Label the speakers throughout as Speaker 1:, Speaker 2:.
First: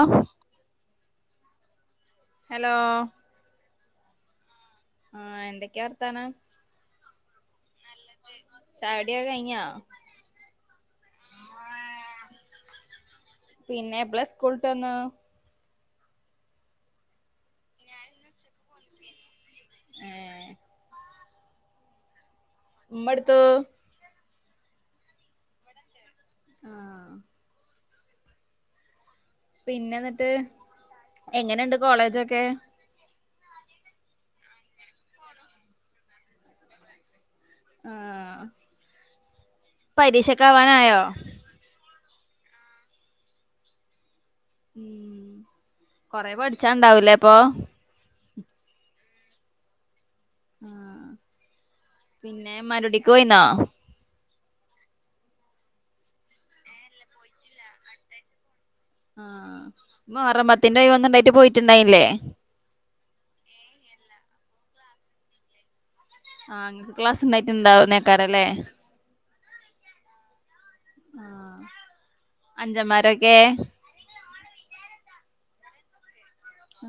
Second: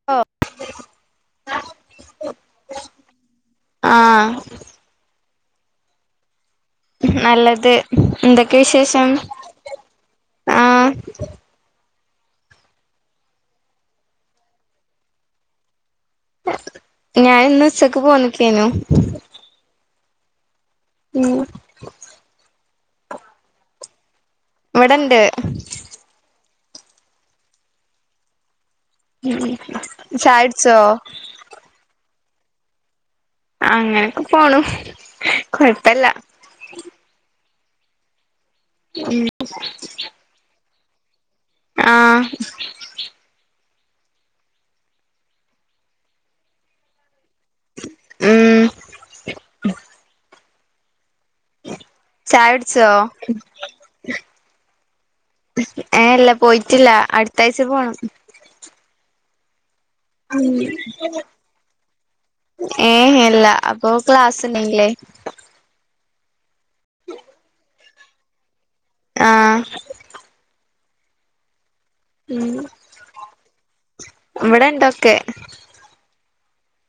Speaker 1: ആ ഹലോ
Speaker 2: ആ
Speaker 1: ആ എന്തൊക്കെയാർത്താനം
Speaker 2: നല്ലത് എന്തൊക്കെയാ വിശേഷം
Speaker 1: ചായുടിയൊക്കെ കഴിഞ്ഞോ
Speaker 2: ആ
Speaker 1: പിന്നെ എപ്പ്ളാ സ്കൂൾട്ടന്നു
Speaker 2: ഞാൻ ഇന്ന് ഉച്ചക്ക് പോന്നിക്കേനു
Speaker 1: ഏ
Speaker 2: ഉം
Speaker 1: മ്മടെത്തൂ
Speaker 2: ഇവിടണ്ട്
Speaker 1: ആ
Speaker 2: ഉം
Speaker 1: പിന്നെ എന്നിട്ട്
Speaker 2: ചായുടിച്ചോ
Speaker 1: എങ്ങനെുണ്ട് കോളേജൊക്കെ
Speaker 2: അങ്ങനൊക്കെ പോണു കൊഴപ്പല്ല
Speaker 1: ആ
Speaker 2: ഉം
Speaker 1: പരീക്ഷക്കവാനായോ
Speaker 2: ആ
Speaker 1: ഉം കൊറെ പഠിച്ചാണ്ടാവൂലേ ഇപ്പൊ
Speaker 2: ഉം
Speaker 1: ആ
Speaker 2: ചായ്ട്ച്ചോ ഏ ല്ല പോയിട്ടില്ല അടുത്ത ആഴ്ച പോണം
Speaker 1: ആ
Speaker 2: ഏ എല്ല അപ്പൊ ക്ലാസ് ന്നങ്ങളെ.
Speaker 1: ആഹ് ങ്ങക്ക് ക്ലാസ് ഉണ്ടായിട്ട്ണ്ടാവുന്നേക്കാരല്ലേ?
Speaker 2: ആ.
Speaker 1: ആ അഞ്ചമ്മരൊക്കെ.
Speaker 2: ഇവിടെ ണ്ടൊക്കെ.
Speaker 1: ആ.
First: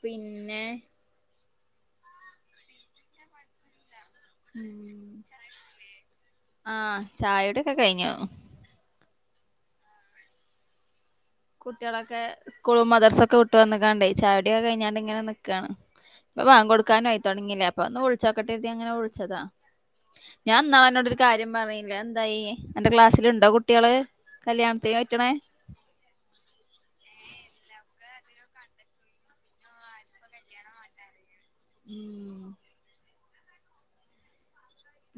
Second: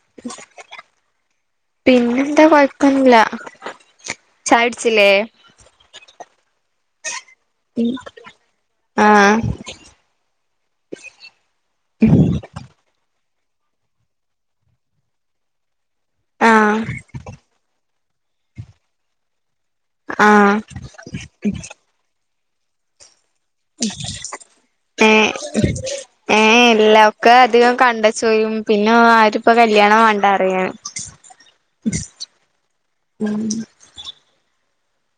Speaker 1: പിന്നെ
Speaker 2: പിന്നെന്താ കൊഴപ്പന്നില്ല.
Speaker 1: ആ ചായയുടെക്കെ കഴിഞ്ഞു.
Speaker 2: ആ.
Speaker 1: കുട്ടികളൊക്കെ സ്കൂളും മദർസൊക്കെ വിട്ട് വന്നക്കാണ്ട ചായൊടൊക്ക കഴിഞ്ഞാണ്ട് ങ്ങനെ ക്കാണ്. ഇപ്പൊ
Speaker 2: ആഹ്
Speaker 1: വാങ്കോടുക്കാനയിത്തൊടങ്ങിലെ അപ്പന്നൊള്ച്ചോക്കട്ടെ രുതി അങ്ങനെ വിളിച്ചതാ.
Speaker 2: ആഹ്
Speaker 1: ഞാൻന്നാളെ ന്നാടൊരു കാര്യം പറഞ്ഞിലേ ന്തായി? അന്റെ ക്ലാസ്സിൽണ്ടോ കുട്ടികള് കല്യാണത്തിന് പറ്റ്ണേ?
Speaker 2: ഏ എല്ലാം ഒക്കെ അധികം കണ്ട ചോലും പിന്നെ ആരിപ്പോ കല്യാണം വേണ്ടറിയാന്.
Speaker 1: ഉം
Speaker 2: ഉം.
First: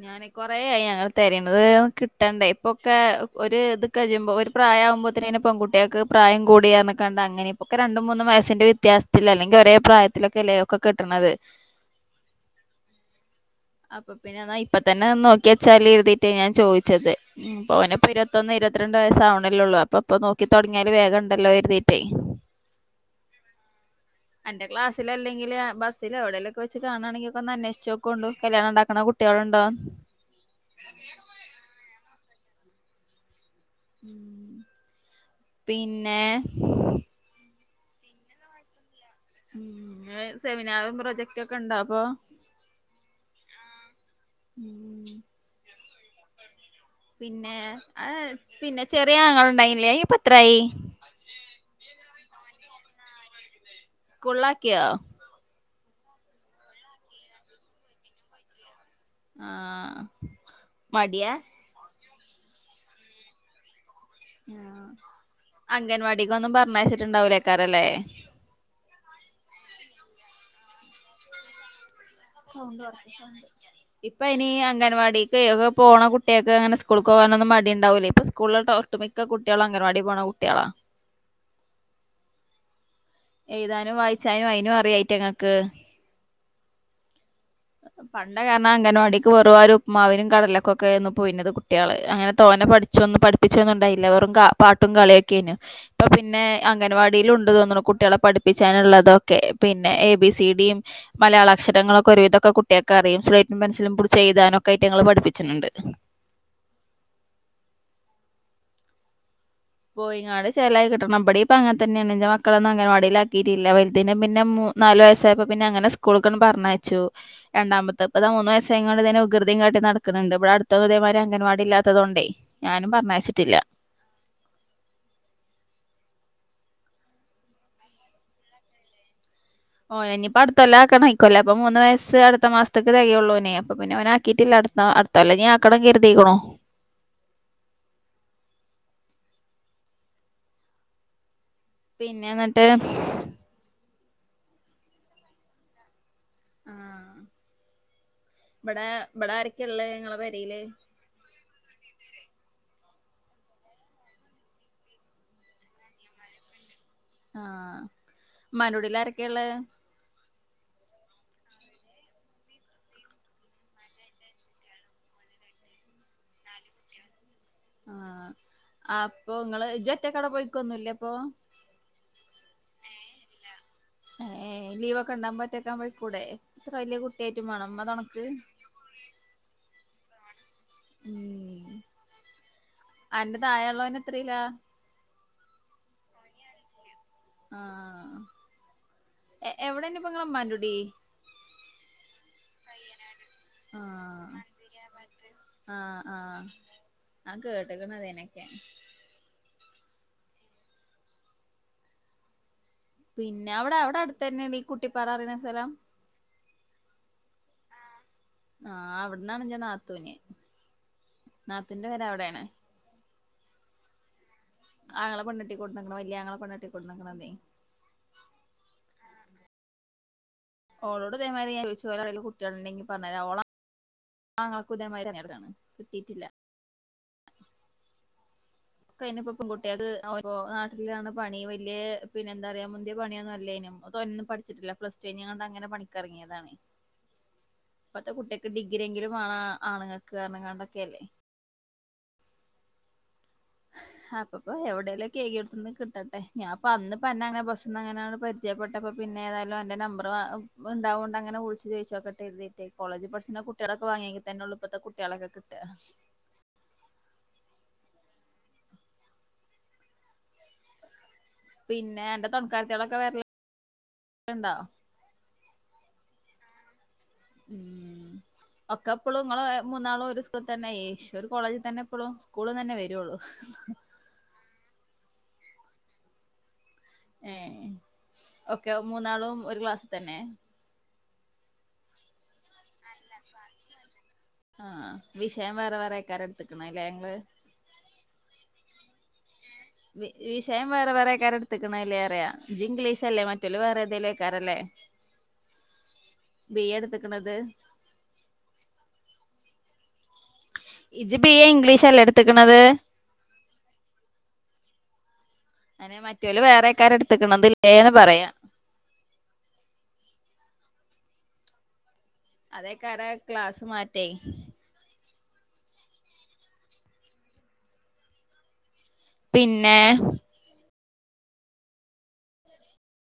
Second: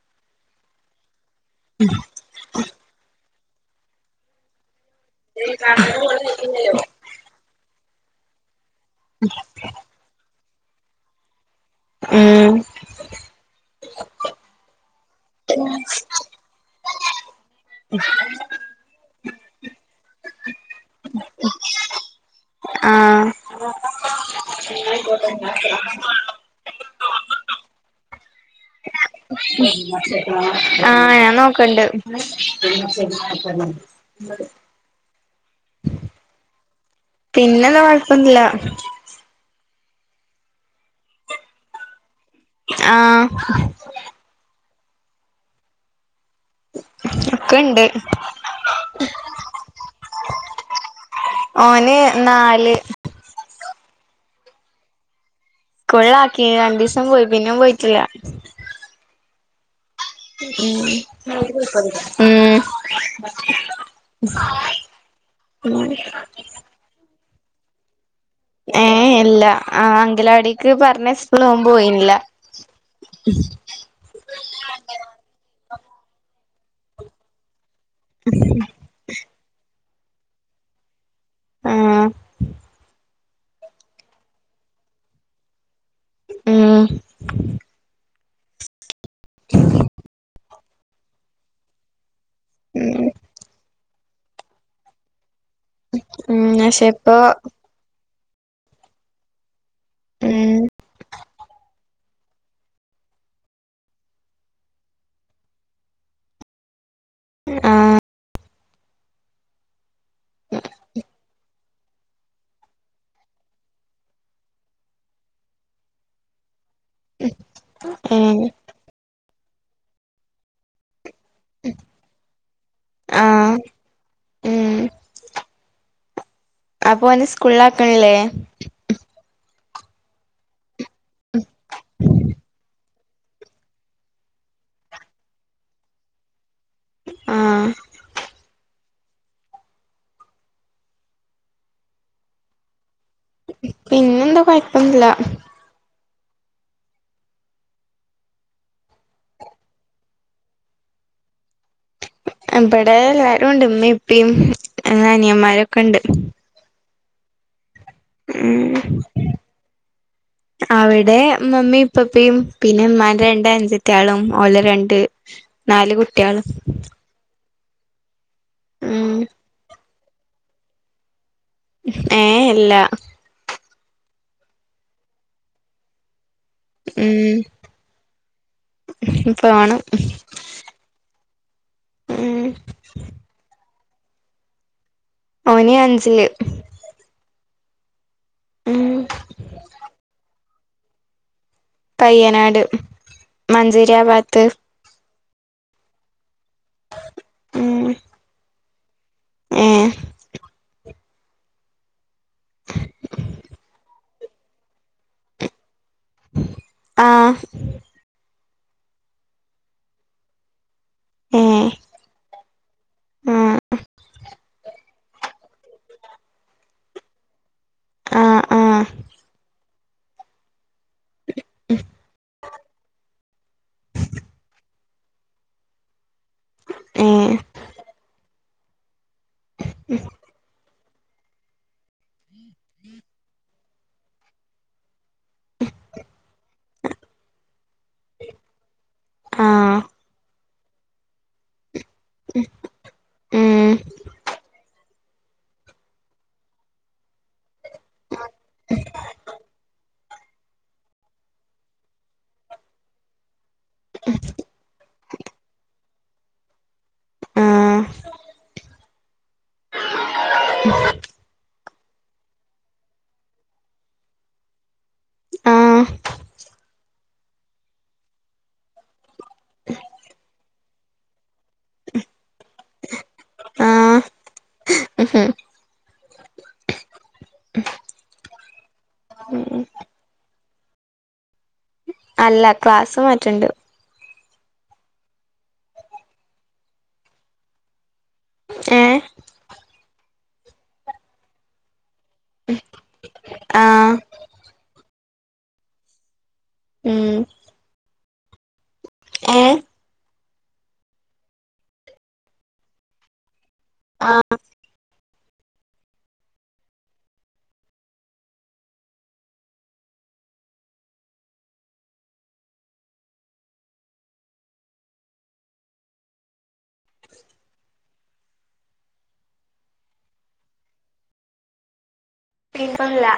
Speaker 1: ഞാൻ കൊറായി അങ്ങനെ തരിന്നത് കിട്ടണ്ടേ ഇപ്പൊക്കെ ഒരു ഇത് കഴിയുമ്പോ ഒരു പ്രായാവുമ്പോത്തേന് പെൺകട്ടികൾക്ക് പ്രായം കൂടിയർ ഞ്ക്കണ്ട് ങ്ങനെ ഇ പ്പ രണ്ട് മൂന്നു വയസിന്റെ വ്യത്യാസത്തിൽ അല്ലെങ്കിൽ ഒരേ പ്രായത്തിലൊക്കെല്ലേ ഒക്കെ കെട്ടണത്.
Speaker 2: മ്
Speaker 1: അപ്പൊ പിന്നെ ന്നാ ഇപ്പൊതന്നെ നോക്കിച്ചാൽ എരുതിറ്റ ഞാൻ ചോയ് ച്ചത് പോവന ഇപ്പോ ഇരുപത്തൊന്ന് ഇരുപത്തിരണ്ട് വയസ്സവണല്ലോള്ള അപ്പൊപ്പ നോക്കി തുടങ്ങിയല് വേഗംണ്ടല്ലോ ര്തി
Speaker 2: ആ.
Speaker 1: അന്റെ ക്ലാസ്സില അല്ലങ്കിൽ ബസ്ലോടെലൊക്കെ വെച്ച് കാണെങ്കിക്കെ ഒന്ന് അന്വേഷിച്ചോക്കണ്ട് കല്യാണം ഉണ്ടാക്കണ കുട്ടികളു
Speaker 2: ആഹ് ഞാൻ [unintelligible]
Speaker 1: പിന്നെ
Speaker 2: പിന്നെന്താ കൊഴപ്പന്നുല്ല
Speaker 1: സെമിനാറും പ്രൊജക്ടക്കെണ്ടപ്പൊ?
Speaker 2: ആ.
Speaker 1: [unintelligible]
Speaker 2: ഒക്കെ
Speaker 1: പിന്നെ
Speaker 2: ഇണ്ട്
Speaker 1: ആ പിന്നെ ചെറിയങ്ങളണ്ടായില്ലേ അയ്ൻ ഇപ്പെത്രായി?
Speaker 2: ഓന് ഇന്നാ
Speaker 1: സ്കൂളിലാക്യോ?
Speaker 2: കൊള്ളാക്കി രണ്ടുസം പോയി പിന്നേ പോയിട്ടില്ല.
Speaker 1: ആ
Speaker 2: മ് ഇങ്ങൾ അതിലി കൂടുതൽ പറഞ്ഞിലെ മ്
Speaker 1: അ അംഗൻവാടിക്കൊന്നും പറഞ്ഞച്ചിട്ടുണ്ടാവൂലേക്കാരല്ലേ?
Speaker 2: ഏ ഇല്ല ആ അങ്കലടിക്ക് പറഞ്ഞചിട്ട് ഓൻ പോയിനില്ല.
Speaker 1: ഇപ്പൊ ഇനി അംഗൻവാടി ക്കെ പോണ കുട്ടിക്കങ്ങനെ സ്കൂൾക്കോനൊന്നും മടിണ്ടാവുലെ ഇപ്പസ്കൂളിൽതോ ഒട്ടുമിക്ക കുട്ടികള അങ്ങവാടി പോണ കുട്ടിയളാ.
Speaker 2: ആഹ
Speaker 1: എഴുതാനും വായിച്ചാനും അയിനുംഅറിയായിറ്റങ്ങക്ക്.
Speaker 2: മ്.
Speaker 1: പണ്ട കാരണം അങ്ങൻവാടിക്ക് വെറോര്പ്പമാവിനും കടലൊക്കൊക്കൊരുന്നു പോയിണത് കുട്ടള് അങ്ങനെ. തോനെ പഠിച്ചൊന്നും പഠിപ്പിച്ചൊന്നുംണ്ടായില്ലാ വെറും കാ പാട്ടും കളിയൊക്കെ കെനു ഇപ്പൊ പിന്നെ
Speaker 2: ഉം പക്ഷെ ഇപ്പൊ
Speaker 1: അംഗൻവാടിലുണ്ട് തോന്നണു കുട്ടികളെ പഠിപ്പിച്ചാനുള്ളതൊക്കെ. പിന്നെ എ ബി സി
Speaker 2: ഉം
Speaker 1: ഡിയും. മലയാള അക്ഷരങ്ങളൊക്കെ ഒരുവിധൊക്കെ കുട്ടികക്കെറിം സ്ലൈറ്റും പെൻസിലും പുട്ചെയ്താനൊക്കറ്റങ്ങളെ പഠിപ്പിച്ണ് ണ്ട്. [inaudible]
Speaker 2: മ് ആ
Speaker 1: പോയിങ്ങാട് ചെലായികിട്ടണം ഇവടിം ഇപ്പോ അങ്ങനെ തന്നെയാണ് ന്റെ മക്കളൊന്നും അങ്ങനെ വടിയിലാക്കിയിട്ടില്ല വാല്തിന പിന്ന മൂന്ന് നാല് വയസായപ്പോ പിന്നെ അങ്ങെന സ്കൂൾകൊന്നും പർനയച്ച ച്ചു രണ്ടാമത്തെപ്പതാ
Speaker 2: ഏഹ്
Speaker 1: മൂന്ന് വയസ്സായൊണ്ട് ഇതിനെ വൃകൃതിയും കാട്ടി നടക്കുന്നുണ്ട് ഇടെ അടുത്തുതെവര അങ്ങനവാടില്ലാത്തതോണ്ടേ ഞാനും പറഞ്ഞയച്ചിട്ടില്ല
Speaker 2: ആഹ് ഉം അപ്പൊ ഓനെ സ്കൂളിൽ അകണില്ലേ
Speaker 1: ഓ ഇനിയിപ്പൊ അടുത്തല്ല ആക്കണം ആയിോല്ലേ അപ്പൊ മൂന്ന് വയസ്സ് അടുത്ത മാസത്തെക്ക് തകയോള്ളൂ ഇനി അപ്പൊ പിന്നെ അവനെ ആക്കിട്ടില്ല അടുത്ത കൊല്ലം ഇനി ആകക്കണം [unintelligible] കരുതീക്ക്ണു
Speaker 2: ആഹ്
Speaker 1: പിന്നെ എന്നിട്ട്
Speaker 2: പിന്നെന്താ കോയപ്പന്നുല്ല
Speaker 1: ആഹ് ഇവിടെ ഇവിടെ ആരക്കെള്ളെ ഇങ്ങളെ പെരീല്
Speaker 2: ആ ഇവിടെ എല്ലാരുണ്ട് ഇമ്മീം ഇപ്പി ആഅനിയന്മാരൊക്കെ ഉണ്ട്
Speaker 1: ആഹ
Speaker 2: ഉം
Speaker 1: മ്മന്റെകുടീല് ആരൊക്കെയ ഉള്ളെ
Speaker 2: അവിടെ മമ്മി ഇപ്പപ്പി പിന്നെ ഇമ്മാന്റെ രണ്ട് അൻഞ്ചതിയാളും ഒലെ രണ്ട് നാല് കുട്ടിയാളും
Speaker 1: ആഹ അപ്പൊ ഇങ്ങള് ഇജ്ജ്ഒറ്റക്ക് അവിടെ പോയിനിക്കലൊന്നും ല്ലെ അപ്പൊ
Speaker 2: ഏ അല്ല
Speaker 1: ഏ ലീവൊക്കെ ഉണ്ടാവുമ്പോ ഒറ്റക്കാണ്ട് പോയികൂടെ
Speaker 2: ഉം പോണം
Speaker 1: ഉം
Speaker 2: ഉം
Speaker 1: അന്റെ തായെള്ളോന് എത്രലാ
Speaker 2: ഓന് അഞ്ചില്
Speaker 1: ആ
Speaker 2: ഉം
Speaker 1: എവിടെന്നപ്പം ഇങ്ങളെ മ്മാന്റെ കുടി
Speaker 2: പയ്യനാട് മഞ്ചേരി ആബാത്‌
Speaker 1: ആഹ ആഹ് ആ കേട്ടക്കണതനൊക്കെ
Speaker 2: ഏ
Speaker 1: തെന്നെടി കുട്ടി പാറ പറയുന്ന സ്ഥലം
Speaker 2: ആഹ
Speaker 1: ആഹ അവിടന്നാണ് എന്റെ നാത്തൂന് നാത്തൂന്റെ പെര അവിടെയാണ്
Speaker 2: ആഹ
Speaker 1: ആങ്ങള പെണ്ണേട്ടികൊടുന്നക്കണ് വല്ല്യ ആങ്ങള പെണ്ണേട്ടികൊടുന്നക്ക്ണ്ന്നെ
Speaker 2: ആഹ് ആഹ്
Speaker 1: ഓളോട് ഇതെമാരി ഞാൻ ചോയിച്ചു ഓളെ കയ്യിൽ കുട്ടികള ഉണ്ടെങ്കി പറഞ്ഞരാൻ ഓള ആങ്ങൾകും ഇതെമരിതന്നേണ് കിട്ടീട്ടില്ല
Speaker 2: ഏ
Speaker 1: കഴിഞ്ഞപ്പൊ പെൺകുട്ടികള് ഓരോ നാട്ടിലാണ് പണി വല്ല്യ പിന്നെ എന്താറിയോ മുന്തിയ പണിയൊന്നും അല്ലേനും ഒന്നും പഠിച്ചിട്ടില്ല പ്ലസ് ടു കഴിഞ്ഞുട്ട അങ്ങനെ പണിക്കിറങ്ങിയതാണ് ഇപ്പത്തെ കുട്ടിയക്ക് ഡിഗ്രിെങ്കിലും വേണ
Speaker 2: ആഹ്
Speaker 1: ആണുങ്ങക്ക് [unintelligible]
Speaker 2: ഹമ്
Speaker 1: ആ ഇപ്പപ്പം എവ എവിടേലൊക്കെ ഏകിയോട്ത്തുന്ന് കിട്ടട്ടെ ഞാപ്പം അന്ന്പ്പം അന്നെ അങ്ങനെ ബസ്സിന്ന് അങ്ങനെ പരിജയപെട്ടപ്പോ പിന്നെ ഏതായാലും അന്റെ ന നമ്പർ ഉണ്ടാവുകൊണ്ട് അങ്ങനെ വിളിച്ചു ചോയിച്ചോക്കട്ടെ കരുതിയിട്ടേ കോളേജി പഠിചിന കുട്ടികളക്കെ വാങ്ങിയങ്ക തന്നെ ഉള്ളു ഇപ്പത്തെ കുട്ടിയാളൊക്കെ കിട്ട
Speaker 2: ആഹ്
Speaker 1: പിന്നെ അന്റെ തൊണക്കാർത്യാളൊക്കെ വരലു ണ്ടോ
Speaker 2: ആഹ്
Speaker 1: ഉം ഒക്കെ ഇപ്പൊളും ഇങ്ങളെ മൂന്നാളും ഒരു സ്കൂളിൽ തന്നെ ശ് ഒരു കോളേജിൽ തന്നെ ഇപ്പൊളും സ്കൂൾ തന്നെ വരുള്ളു [inaudible]
Speaker 2: ഹ്
Speaker 1: ഏ ഒക്കെ മൂന്നാളും ഒരു
Speaker 2: ഉം
Speaker 1: ക്ലാസ്സ് തന്നെ
Speaker 2: അല്ല ക്ലാസ്സ് മാറ്റണ്ട്
Speaker 1: ആഹ് വിഷയം വേറെ വേറെ ക്കാരെട്ത്ത്ക്ക്ണ് ല്ലേ ങ്ങള്
Speaker 2: ഏഹ്
Speaker 1: വി വിഷയം വേറെ വേറെയ്ക്കാരട്തക്കണേ ലെ റിയ. ഇജ്ജ് ഇംഗ്ലീഷ് അല്ലേ മറ്റോല് വേറെ
Speaker 2: ആഹ്
Speaker 1: തെലോയ്ക്കാരലെ ബി
Speaker 2: ഉം
Speaker 1: എടുത്ത്ക്കണത്
Speaker 2: ഏഹ്
Speaker 1: ഇജ്ജ് ബി എ ഇംഗ്ലീഷല്ലേ എടുത്ത്ക്കണത്
Speaker 2: ആഹ്
Speaker 1: അനെ മറ്റോല് വേറെക്കാര്ട്ത് ക്കണലെന്ന് പറയാ അതേക്കാര ക്ലാസ് മാറ്റേ പിന്നെ
Speaker 2: പിന്നല്ല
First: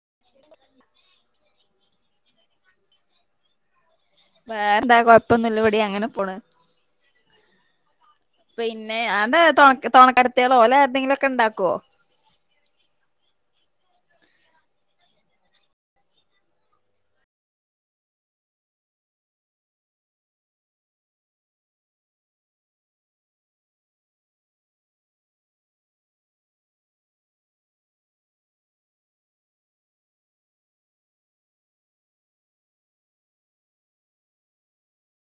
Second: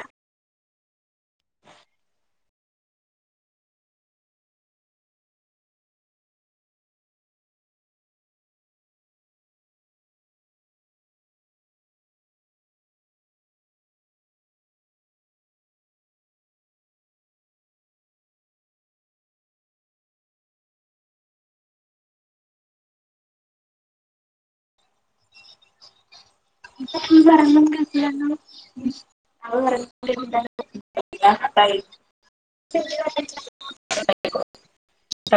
Speaker 1: വേറെന്താ കൊഴപ്പൊന്നും ഇല്ലവിടി അങ്ങനെ പോണ് പിന്നെ അന്ത തൊണ തൊണക്കാര്ത്യേ ള് ഓലെ ആര്തെങ്കിലും ഒക്കെ ഇണ്ടാക്കുവോ [inaudible]
Speaker 2: [unintelligible] [inaudible]